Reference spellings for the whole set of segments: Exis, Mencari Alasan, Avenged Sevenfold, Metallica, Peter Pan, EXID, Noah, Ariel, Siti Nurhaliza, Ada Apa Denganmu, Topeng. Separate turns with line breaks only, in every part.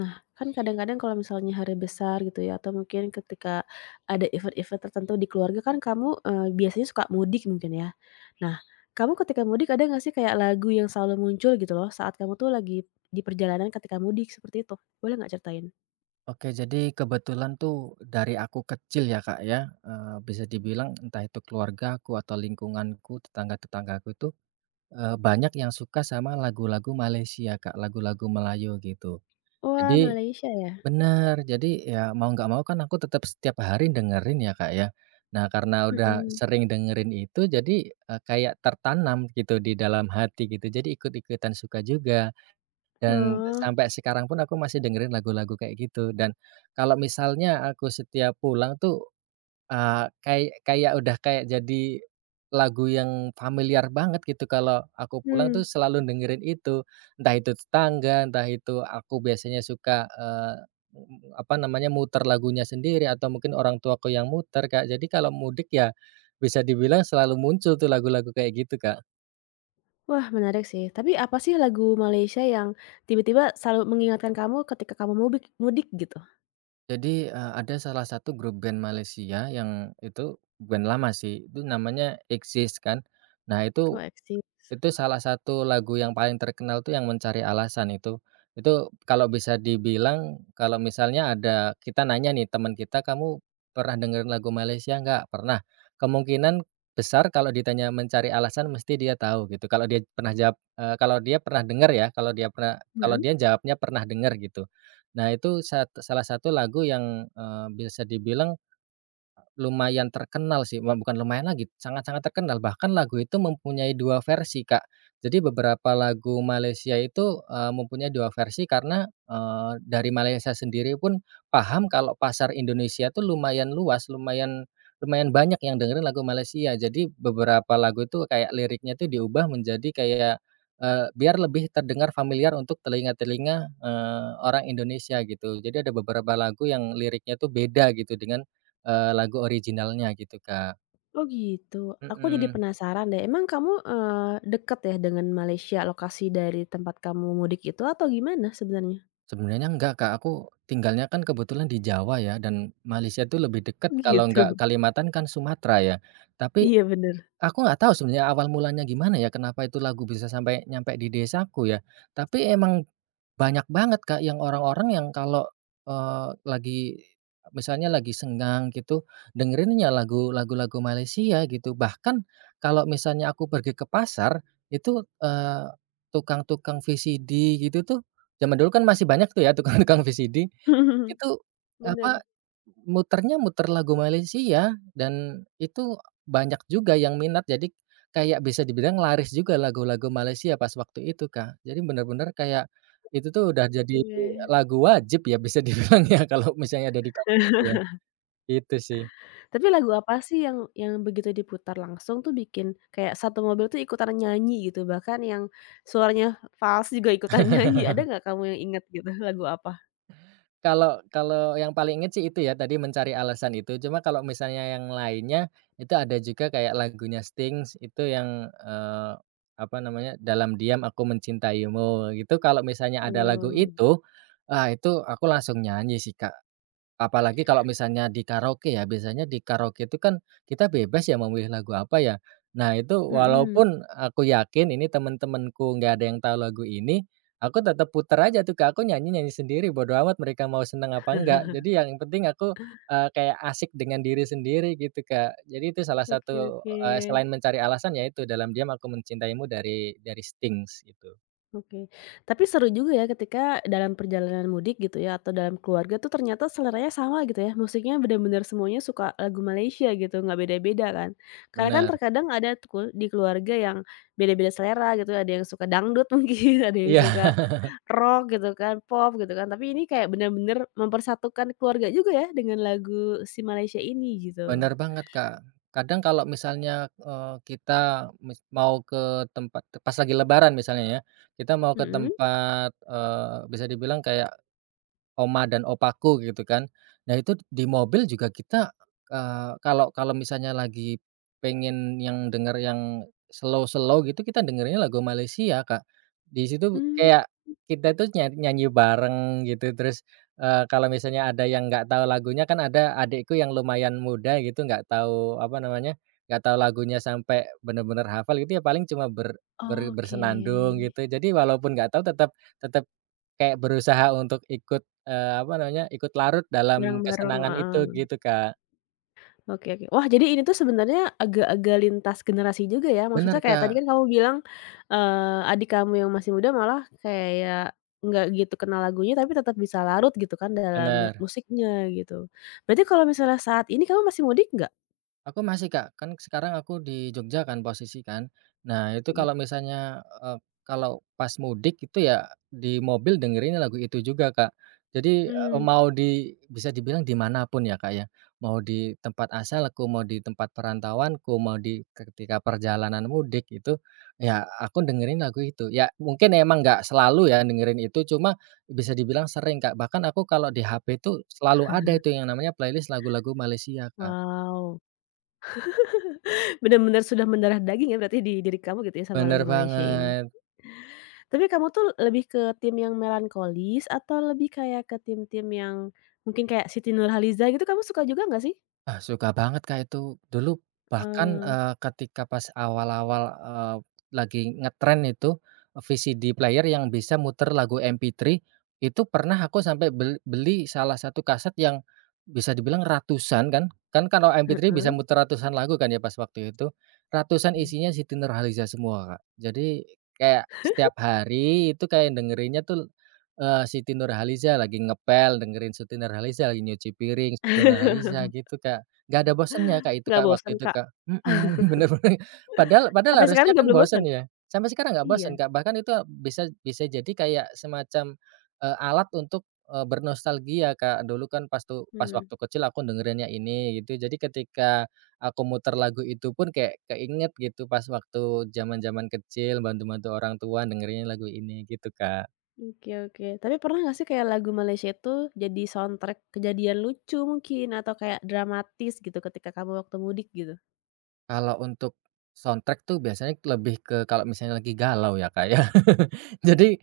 Nah, kan kadang-kadang kalau misalnya hari besar gitu ya, atau mungkin ketika ada event-event tertentu di keluarga kan kamu, biasanya suka mudik mungkin ya. Nah, kamu ketika mudik ada nggak sih kayak lagu yang selalu muncul gitu loh saat kamu tuh lagi di perjalanan ketika mudik seperti itu? Boleh nggak ceritain?
Oke, jadi kebetulan tuh dari aku kecil ya, Kak, ya, bisa dibilang entah itu keluarga aku atau lingkunganku, tetangga-tetanggaku itu, banyak yang suka sama lagu-lagu Malaysia, Kak, lagu-lagu Melayu gitu.
Wah,
Jadi
Malaysia ya?
benar, jadi ya mau nggak mau kan aku tetap setiap hari dengerin ya, Kak, ya. Nah, karena udah
Mhm.
sering dengerin itu jadi, kayak tertanam gitu di dalam hati gitu, jadi ikut-ikutan suka juga. Dan
Oh,
sampai sekarang pun aku masih dengerin lagu-lagu kayak gitu dan kalau misalnya aku setiap pulang tuh, kayak kayak udah kayak jadi lagu yang familiar banget gitu kalau aku pulang
hmm.
tuh selalu dengerin itu. Entah itu tetangga, entah itu aku biasanya suka, apa namanya, muter lagunya sendiri atau mungkin orang tuaku yang muter, Kak. Jadi kalau mudik ya bisa dibilang selalu muncul tuh lagu-lagu kayak gitu, Kak.
Wah, menarik sih. Tapi apa sih lagu Malaysia yang tiba-tiba selalu mengingatkan kamu ketika kamu mudik mudik gitu?
Jadi, ada salah satu grup band Malaysia yang itu band lama sih, itu namanya Exis kan. Nah
Oh,
itu
EXID.
itu salah satu lagu yang paling terkenal tuh yang "Mencari Alasan" itu. Itu kalau bisa dibilang kalau misalnya ada kita nanya nih teman kita, "Kamu pernah dengerin lagu Malaysia nggak?" "Pernah." Kemungkinan besar kalau ditanya "Mencari Alasan" mesti dia tahu gitu. Kalau dia pernah jawab, kalau dia pernah denger ya, kalau
Mhm.
dia jawabnya pernah denger gitu. Nah itu salah satu lagu yang, bisa dibilang lumayan terkenal sih, wah bukan lumayan lagi, sangat-sangat terkenal, bahkan lagu itu mempunyai 2 versi, Kak. Jadi beberapa lagu Malaysia itu, mempunyai 2 versi karena, dari Malaysia sendiri pun paham kalau pasar Indonesia tuh lumayan luas, lumayan lumayan banyak yang dengerin lagu Malaysia. Jadi beberapa lagu itu kayak liriknya tuh diubah menjadi kayak, biar lebih terdengar familiar untuk telinga-telinga, orang Indonesia gitu. Jadi ada beberapa lagu yang liriknya tuh beda gitu dengan lagu originalnya gitu, Kak.
Oh gitu, aku jadi
Mhm.
penasaran deh, emang kamu, deket ya dengan Malaysia, lokasi dari tempat kamu mudik itu atau gimana sebenarnya?
Sebenarnya enggak, Kak, aku tinggalnya kan kebetulan di Jawa ya dan Malaysia tuh lebih dekat
Oh
kalau enggak
gitu,
Kalimantan kan Sumatera ya. Tapi
iya bener,
aku nggak tahu sebenarnya awal mulanya gimana ya, kenapa itu lagu bisa sampai nyampe di desaku ya. Tapi emang banyak banget, Kak, yang orang-orang yang kalau, lagi misalnya lagi senggang gitu, dengerinnya lagu-lagu Malaysia gitu. Bahkan kalau misalnya aku pergi ke pasar, itu, tukang-tukang VCD gitu tuh, zaman dulu kan masih banyak tuh ya tukang-tukang VCD. Itu, apa,
bener,
muter lagu Malaysia dan itu banyak juga yang minat jadi kayak bisa dibilang laris juga lagu-lagu Malaysia pas waktu itu, Kak. Jadi bener-bener kayak itu tuh udah jadi
iya.
lagu wajib ya bisa dibilang ya kalau misalnya ada di kampusku ya, gitu sih.
Tapi lagu apa sih yang begitu diputar langsung tuh bikin kayak satu mobil tuh ikutan nyanyi gitu, bahkan yang suaranya fals juga ikutan nyanyi, ada nggak kamu yang ingat gitu lagu apa?
Kalau kalau yang paling inget sih itu ya, tadi mencari alasan itu. Cuma kalau misalnya yang lainnya, itu ada juga kayak lagunya Sting itu yang, apa namanya, "Dalam Diam Aku Mencintaimu" gitu, kalau misalnya ada lagu
Oh,
itu, ah, itu aku langsung nyanyi sih, Kak. Apalagi kalau misalnya di karaoke ya, biasanya di karaoke itu kan kita bebas ya memilih lagu apa ya. Nah itu
mhm.
walaupun aku yakin ini temen-temenku nggak ada yang tahu lagu ini, aku tetap puter aja tuh Kak, aku nyanyi-nyanyi sendiri bodo amat mereka mau seneng apa enggak. Jadi yang penting aku, kayak asik dengan diri sendiri gitu Kak. Jadi itu salah
Oke,
satu,
oke.
selain mencari alasan ya itu, "Dalam Diam Aku Mencintaimu" dari Stings gitu.
Oke, tapi seru juga ya ketika dalam perjalanan mudik gitu ya atau dalam keluarga tuh ternyata seleranya sama gitu ya, musiknya benar benar semuanya suka lagu Malaysia gitu, nggak beda-beda kan. Karena kan
Bener.
terkadang ada tuh di keluarga yang beda-beda selera gitu, ada yang suka dangdut mungkin, ada yang
Iya.
suka rock gitu kan, pop gitu kan. Tapi ini kayak benar benar mempersatukan keluarga juga ya dengan lagu si Malaysia ini gitu.
Benar banget, Kak. Kadang kalau misalnya, kita mau ke tempat pas lagi Lebaran misalnya ya, kita mau ke
Mhm.
tempat, bisa dibilang kayak Oma dan opaku gitu kan. Nah itu di mobil juga kita, kalau kalau misalnya lagi pengen yang denger yang slow-slow gitu kita dengerinnya lagu Malaysia, Kak. Di situ
Mmm,
kayak kita itu nyanyi bareng gitu terus, kalau misalnya ada yang nggak tahu lagunya kan ada adikku yang lumayan muda gitu nggak tahu apa namanya, nggak tahu lagunya sampai bener-bener hafal gitu ya paling cuma ber ber
oke,
bersenandung gitu. Jadi walaupun nggak tahu tetap tetap kayak berusaha untuk ikut apa namanya, ikut larut dalam
bareng-bareng.
kesenangan itu gitu, Kak.
Oke, oke. Wah, jadi ini tuh sebenarnya agak-agak lintas generasi juga ya? Maksudnya
Bener,
kayak tadi
Kak,
kan kamu bilang, adik kamu yang masih muda malah kayak nggak gitu kenal lagunya, tapi tetap bisa larut gitu kan dalam
bener.
musiknya gitu. Berarti kalau misalnya saat ini kamu masih mudik nggak?
Aku masih, Kak. Kan sekarang aku di Jogja kan posisi kan. Nah, itu kalau misalnya, kalau pas mudik itu ya di mobil dengerin lagu itu juga, Kak. Jadi,
Hmm.
mau bisa dibilang dimanapun ya, Kak, ya. Mau di tempat asalku, mau di tempat perantauanku, mau di ketika perjalanan mudik itu, ya aku dengerin lagu itu. Ya mungkin emang nggak selalu ya dengerin itu, cuma bisa dibilang sering, Kak. Bahkan aku kalau di HP itu selalu ada itu yang namanya playlist lagu-lagu Malaysia, Kak.
Wow, benar-benar sudah mendarah daging ya berarti di diri kamu gitu ya sama
Bener
lagu Malaysia ini.
banget.
Tapi kamu tuh lebih ke tim yang melankolis atau lebih kayak ke tim-tim yang mungkin kayak Siti Nurhaliza gitu kamu suka juga nggak sih?
Ah, suka banget, Kak, itu. Dulu bahkan, ketika pas awal-awal, lagi ngetren itu, VCD player yang bisa muter lagu MP3, itu pernah aku sampai beli salah satu kaset yang bisa dibilang ratusan kan. Kan kalau
Heeh,
MP3 bisa muter ratusan lagu kan ya pas waktu itu. Ratusan
mmm.
isinya Siti Nurhaliza semua, Kak. Jadi kayak setiap hari itu kayak dengerinnya tuh Siti Nurhaliza lagi ngepel, dengerin Siti Nurhaliza, lagi nyuci piring Siti Nurhaliza gitu, Kak. Nggak ada bosennya, Kak, itu,
Nggak
Kak,
bosen,
waktu itu,
Kak?
Kak. Mhm, bener bener. Padahal
Sampai
padahal
sekarang
harusnya
juga
kan
belum
bosen
bosen?
ya, sampai sekarang nggak bosen,
Iya,
Kak. Bahkan itu bisa bisa jadi kayak semacam, alat untuk, bernostalgia, Kak. Dulu kan pas
mhm,
waktu kecil aku dengerinnya ini gitu, jadi ketika aku muter lagu itu pun kayak keinget gitu pas waktu zaman-zaman kecil bantu-bantu orang tua dengerin lagu ini gitu, Kak.
oke, oke. Tapi pernah nggak sih kayak lagu Malaysia itu jadi soundtrack kejadian lucu mungkin atau kayak dramatis gitu ketika kamu waktu mudik gitu?
Kalau untuk soundtrack tuh biasanya lebih ke kalau misalnya lagi galau ya, Kak, ya. Jadi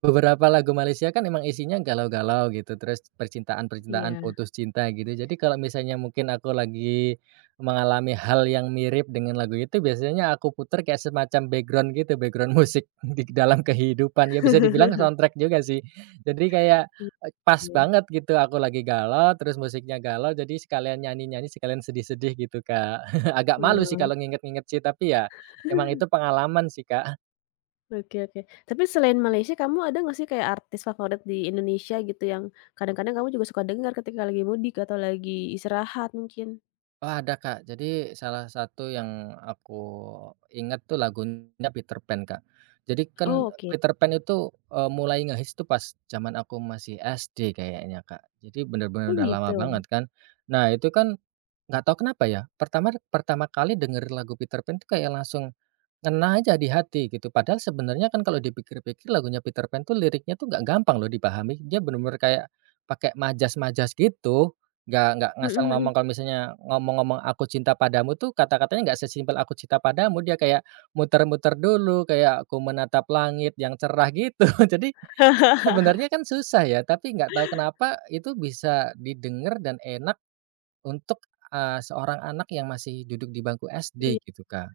beberapa lagu Malaysia kan emang isinya galau-galau gitu, terus percintaan-percintaan,
Iya.
putus cinta gitu. Jadi kalau misalnya mungkin aku lagi mengalami hal yang mirip dengan lagu itu, biasanya aku puter kayak semacam background gitu, background musik di dalam kehidupan. Ya bisa dibilang soundtrack juga sih. Jadi kayak,
Iya
pas
sih.
banget gitu aku lagi galau, terus musiknya galau, jadi sekalian nyanyi-nyanyi, sekalian sedih-sedih gitu, Kak. Agak malu sih
Wah,
kalau nginget-nginget sih, tapi ya emang itu pengalaman sih, Kak.
oke, oke. Tapi selain Malaysia kamu ada nggak sih kayak artis favorit di Indonesia gitu yang kadang-kadang kamu juga suka dengar ketika lagi mudik atau lagi istirahat mungkin?
Oh, ada, Kak. Jadi salah satu yang aku inget tuh lagunya Peter Pan, Kak. Jadi kan
Oh, oke.
Peter Pan itu, mulai ngehits tuh pas zaman aku masih SD kayaknya, Kak. Jadi bener-bener
Oh,
udah lama
gitu?
banget kan. Nah, itu kan nggak tahu kenapa ya, pertama pertama kali dengerin lagu Peter Pan tuh kayak langsung ngena aja di hati gitu, padahal sebenarnya kan kalau dipikir-pikir lagunya Peter Pan tuh liriknya tuh nggak gampang loh dipahami, dia bener-bener kayak pakai majas-majas gitu, nggak
Mhm,
ngasal ngomong
mhm.
kalau misalnya ngomong-ngomong "Aku Cinta Padamu" tuh kata-katanya nggak sesimpel "Aku Cinta Padamu", dia kayak muter-muter dulu, kayak aku menatap langit yang cerah" gitu. Jadi sebenarnya kan susah ya, tapi nggak tahu kenapa itu bisa didengar dan enak untuk, seorang anak yang masih duduk di bangku SD
Iya,
gitu, Kak.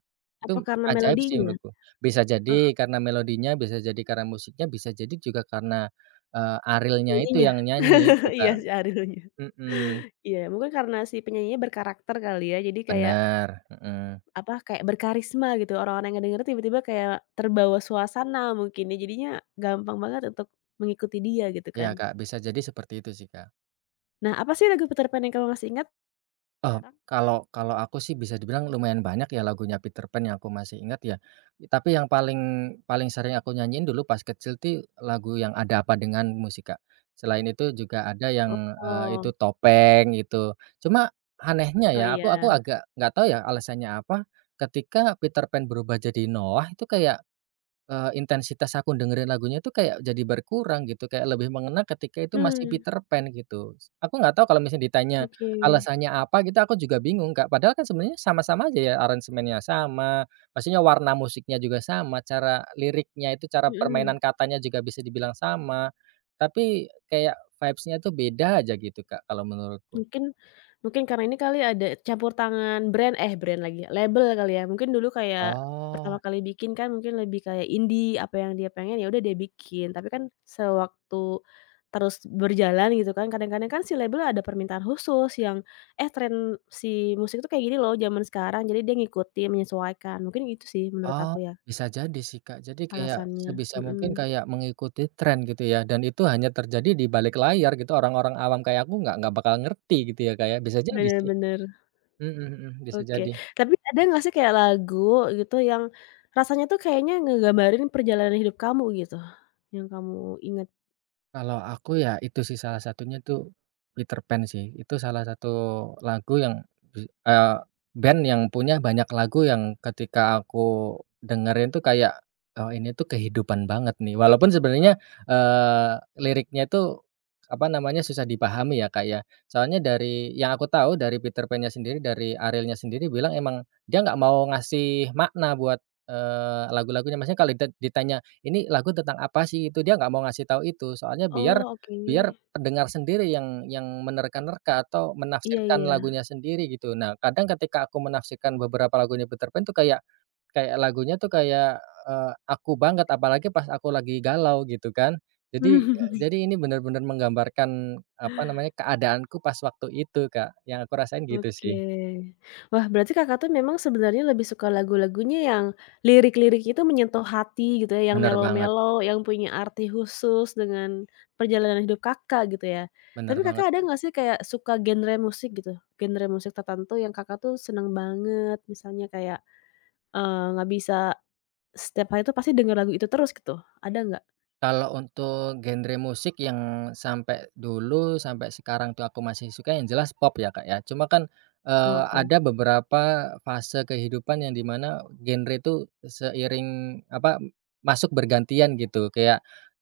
apa
Itu
karena
ajaib sih
melodinya?
menurutku. Bisa jadi karena melodinya, bisa jadi karena musiknya, bisa jadi juga karena, Arielnya itu
Penyanyinya,
yang nyanyi itu,
iya
Kak.
si Arielnya.
Mhm,
Iya, mungkin karena si penyanyinya berkarakter kali ya, jadi kayak,
bener, mhm.
apa, kayak berkarisma gitu, orang-orang yang ngedenger tiba-tiba kayak terbawa suasana mungkin ya, jadinya gampang banget untuk mengikuti dia gitu
Iya,
kan.
Kak, bisa jadi seperti itu sih, Kak.
Nah, apa sih lagu Peter Pan yang kamu masih ingat
Eee,
sekarang?
kalau kalau aku sih bisa dibilang lumayan banyak ya lagunya Peter Pan yang aku masih ingat ya. Tapi yang paling paling sering aku nyanyiin dulu pas kecil tuh lagu yang Ada Apa Denganmu sih, Kak. Selain itu juga ada yang,
Oh,
Itu Topeng itu. Cuma anehnya
oh
ya, aku
iya.
agak nggak tahu ya alasannya apa, ketika Peter Pan berubah jadi Noah itu kayak intensitas aku dengerin lagunya itu kayak jadi berkurang gitu, kayak lebih mengena ketika itu masih
Hmm,
Peter Pan gitu. Aku nggak tahu kalau misalnya ditanya
oke,
alasannya apa gitu, aku juga bingung, Kak. Padahal kan sebenarnya sama-sama aja ya aransemennya sama, maksudnya warna musiknya juga sama, cara liriknya itu, cara
mhm.
permainan katanya juga bisa dibilang sama. Tapi kayak vibes-nya tuh beda aja gitu, Kak, kalau menurutku.
Mungkin mungkin karena ini kali ada campur tangan brand eh, brand lagi, label kali ya. Mungkin dulu kayak
Oh.
pertama kali bikin kan mungkin lebih kayak indie, apa yang dia pengen ya udah dia bikin. Tapi kan sewaktu terus berjalan gitu kan, kadang-kadang kan si label ada permintaan khusus yang, "Eh, tren si musik tuh kayak gini loh zaman sekarang." Jadi dia ngikutin, menyesuaikan. Mungkin itu sih menurut
Oh,
aku ya
bisa jadi sih, Kak. Jadi kayak
alasannya.
sebisa
Mhm,
mungkin kayak mengikuti tren gitu ya, dan itu hanya terjadi di balik layar gitu, orang-orang awam kayak aku nggak bakal ngerti gitu ya, Kak, ya. Bisa jadi
bener
sih.
bener.
Mhm mhm, bisa
Oke,
jadi.
tapi ada nggak sih kayak lagu gitu yang rasanya tuh kayaknya ngegambarin perjalanan hidup kamu gitu, yang kamu ingat.
Kalau aku ya itu sih salah satunya tuh Peter Pan sih. Itu salah satu lagu yang bi eee, band yang punya banyak lagu yang ketika aku dengerin tuh kayak, ini tuh kehidupan banget nih. Walaupun sebenarnya, liriknya tuh apa namanya, susah dipahami ya, Kak, ya. Soalnya dari yang aku tahu dari Peter Pan-nya sendiri, dari Arielnya sendiri bilang emang dia nggak mau ngasih makna buat, lagu-lagunya. Maksudnya kalau ditanya ini lagu tentang apa sih itu, dia nggak mau ngasih tahu itu, soalnya biar
Oh, oke.
biar pendengar sendiri yang menerka-nerka atau
Iya,
menafsirkan
iya.
lagunya sendiri gitu. Nah, kadang ketika aku menafsirkan beberapa lagunya Peter Pan tuh kayak kayak lagunya tuh kayak, aku banget, apalagi pas aku lagi galau gitu kan. Jadi jadi ini bener-bener menggambarkan, apa namanya, keadaanku pas waktu itu, Kak, yang aku rasain gitu
Oke.
sih.
Wah, berarti Kakak tuh memang sebenarnya lebih suka lagu-lagunya yang lirik-lirik itu menyentuh hati gitu ya, yang
Bener banget
melo-melo, yang punya arti khusus dengan perjalanan hidup Kakak gitu ya.
bener
Tapi
banget.
Kakak ada nggak sih kayak suka genre musik gitu? Genre musik tertentu yang Kakak tuh seneng banget misalnya kayak nggak bisa setiap hari itu pasti denger lagu itu terus gitu, ada nggak?
Kalau untuk genre musik yang sampai dulu, sampai sekarang tuh aku masih suka yang jelas pop ya, Kak, ya. Cuma kan,
Oh, oke.
ada beberapa fase kehidupan yang dimana genre itu seiring apa, masuk bergantian gitu. Kayak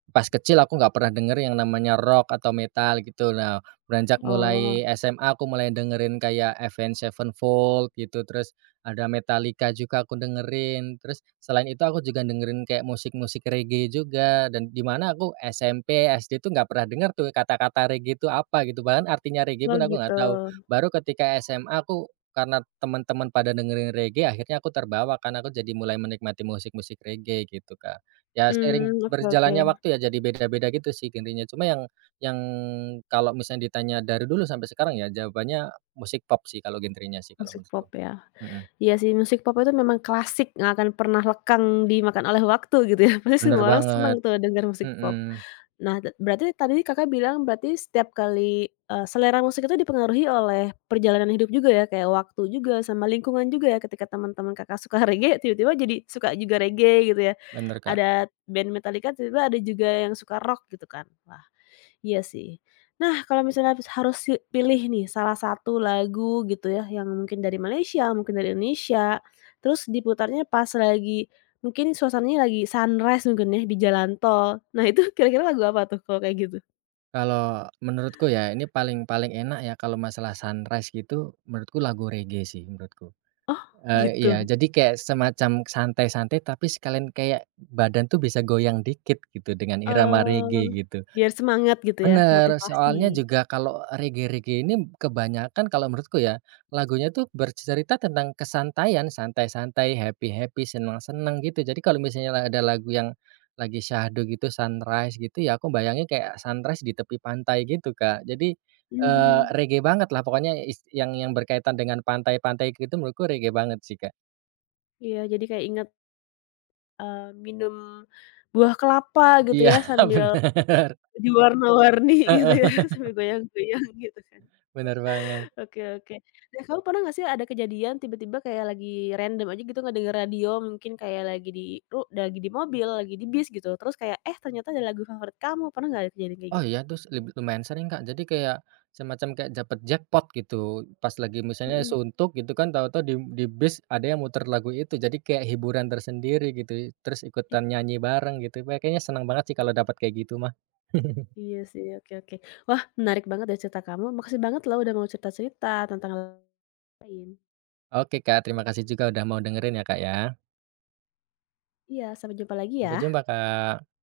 pas kecil aku nggak pernah denger yang namanya rock atau metal gitu. Nah, beranjak
Oh,
mulai SMA aku mulai dengerin kayak Avenged Sevenfold gitu, terus ada Metallica juga aku dengerin, terus selain itu aku juga dengerin kayak musik-musik reggae juga dan di mana aku SMP, SD tuh nggak pernah dengar tuh kata-kata reggae itu apa gitu, bahkan artinya reggae
oh
pun aku
gitu.
nggak tahu. Baru ketika SMA aku karena teman-teman pada dengerin reggae akhirnya aku terbawa kan, aku jadi mulai menikmati musik-musik reggae gitu, Kak. Ya seiring
Mmm, oke, oke,
berjalannya waktu ya jadi beda-beda gitu sih genrenya, cuma yang kalau misalnya ditanya dari dulu sampai sekarang ya jawabannya musik pop sih kalau genrenya sih kalau
musik
menurutku.
pop ya.
Mhm.
Iya sih, musik pop itu memang klasik, nggak akan pernah lekang dimakan oleh waktu gitu ya, pasti
Bener
semua orang
banget,
seneng tuh denger musik pop.
mhm,
Nah, berarti tadi Kakak bilang berarti setiap kali, selera musik itu dipengaruhi oleh perjalanan hidup juga ya, kayak waktu juga sama lingkungan juga ya, ketika teman-teman Kakak suka reggae, tiba-tiba jadi suka juga reggae gitu ya.
bener, Kak.
Ada band Metallica, tiba-tiba ada juga yang suka rock gitu kan. Wah, iya sih. Nah, kalau misalnya habis harus si pilih nih salah satu lagu gitu ya, yang mungkin dari Malaysia, mungkin dari Indonesia, terus diputarnya pas lagi mungkin suasananya lagi sunrise mungkin ya, di jalan tol. Nah, itu kira-kira lagu apa tuh kalau kayak gitu?
Kalau menurutku ya, ini paling paling enak ya kalau masalah sunrise gitu, menurutku lagu reggae sih menurutku.
Oh,
Iya,
gitu.
jadi kayak semacam santai-santai tapi sekalian kayak badan tuh bisa goyang dikit gitu dengan irama
Eee,
reggae gitu.
biar semangat gitu ya,
Bener, soalnya
motivasi.
juga kalau reggae-reggae ini kebanyakan kalau menurutku ya, lagunya tuh bercerita tentang kesantaian, santai-santai, happy-happy, senang-senang gitu. Jadi kalau misalnya ada lagu yang lagi syahdu gitu, sunrise gitu ya, aku bayangin kayak sunrise di tepi pantai gitu, Kak. Jadi,
Mhm.
reggae banget lah pokoknya yang berkaitan dengan pantai-pantai gitu menurutku reggae banget sih, Kak.
Iya, jadi kayak inget, minum buah kelapa gitu
Iya
ya sambil
bener,
diwarna-warni gitu ya,
heeh,
sampai goyang-goyang gitu kan.
bener banget.
Oke, oke. Nah, kamu pernah nggak sih ada kejadian tiba-tiba kayak lagi random aja gitu ngedenger radio mungkin kayak lagi di mobil, lagi di bis gitu, terus kayak, eh ternyata ada lagu favorit kamu, pernah nggak ada kejadian kayak
Oh
gitu?
iya, terus lumayan sering, Kak. Jadi kayak semacam kayak dapet jackpot gitu. Pas lagi misalnya
Mhm.
suntuk gitu kan, tahu-tahu di bis ada yang muter lagu itu. Jadi kayak hiburan tersendiri gitu, terus
I
ikutan nyanyi bareng gitu. Wah, kayaknya senang banget sih kalau dapat kayak gitu mah.
iya sih, oke, oke. Wah, menarik banget ya cerita kamu, makasih banget loh udah mau cerita-cerita tentang hal lain.
Oke, Kak, terima kasih juga udah mau dengerin ya, Kak, ya.
Iya, sampai jumpa lagi
Sampai
ya.
jumpa, Kak.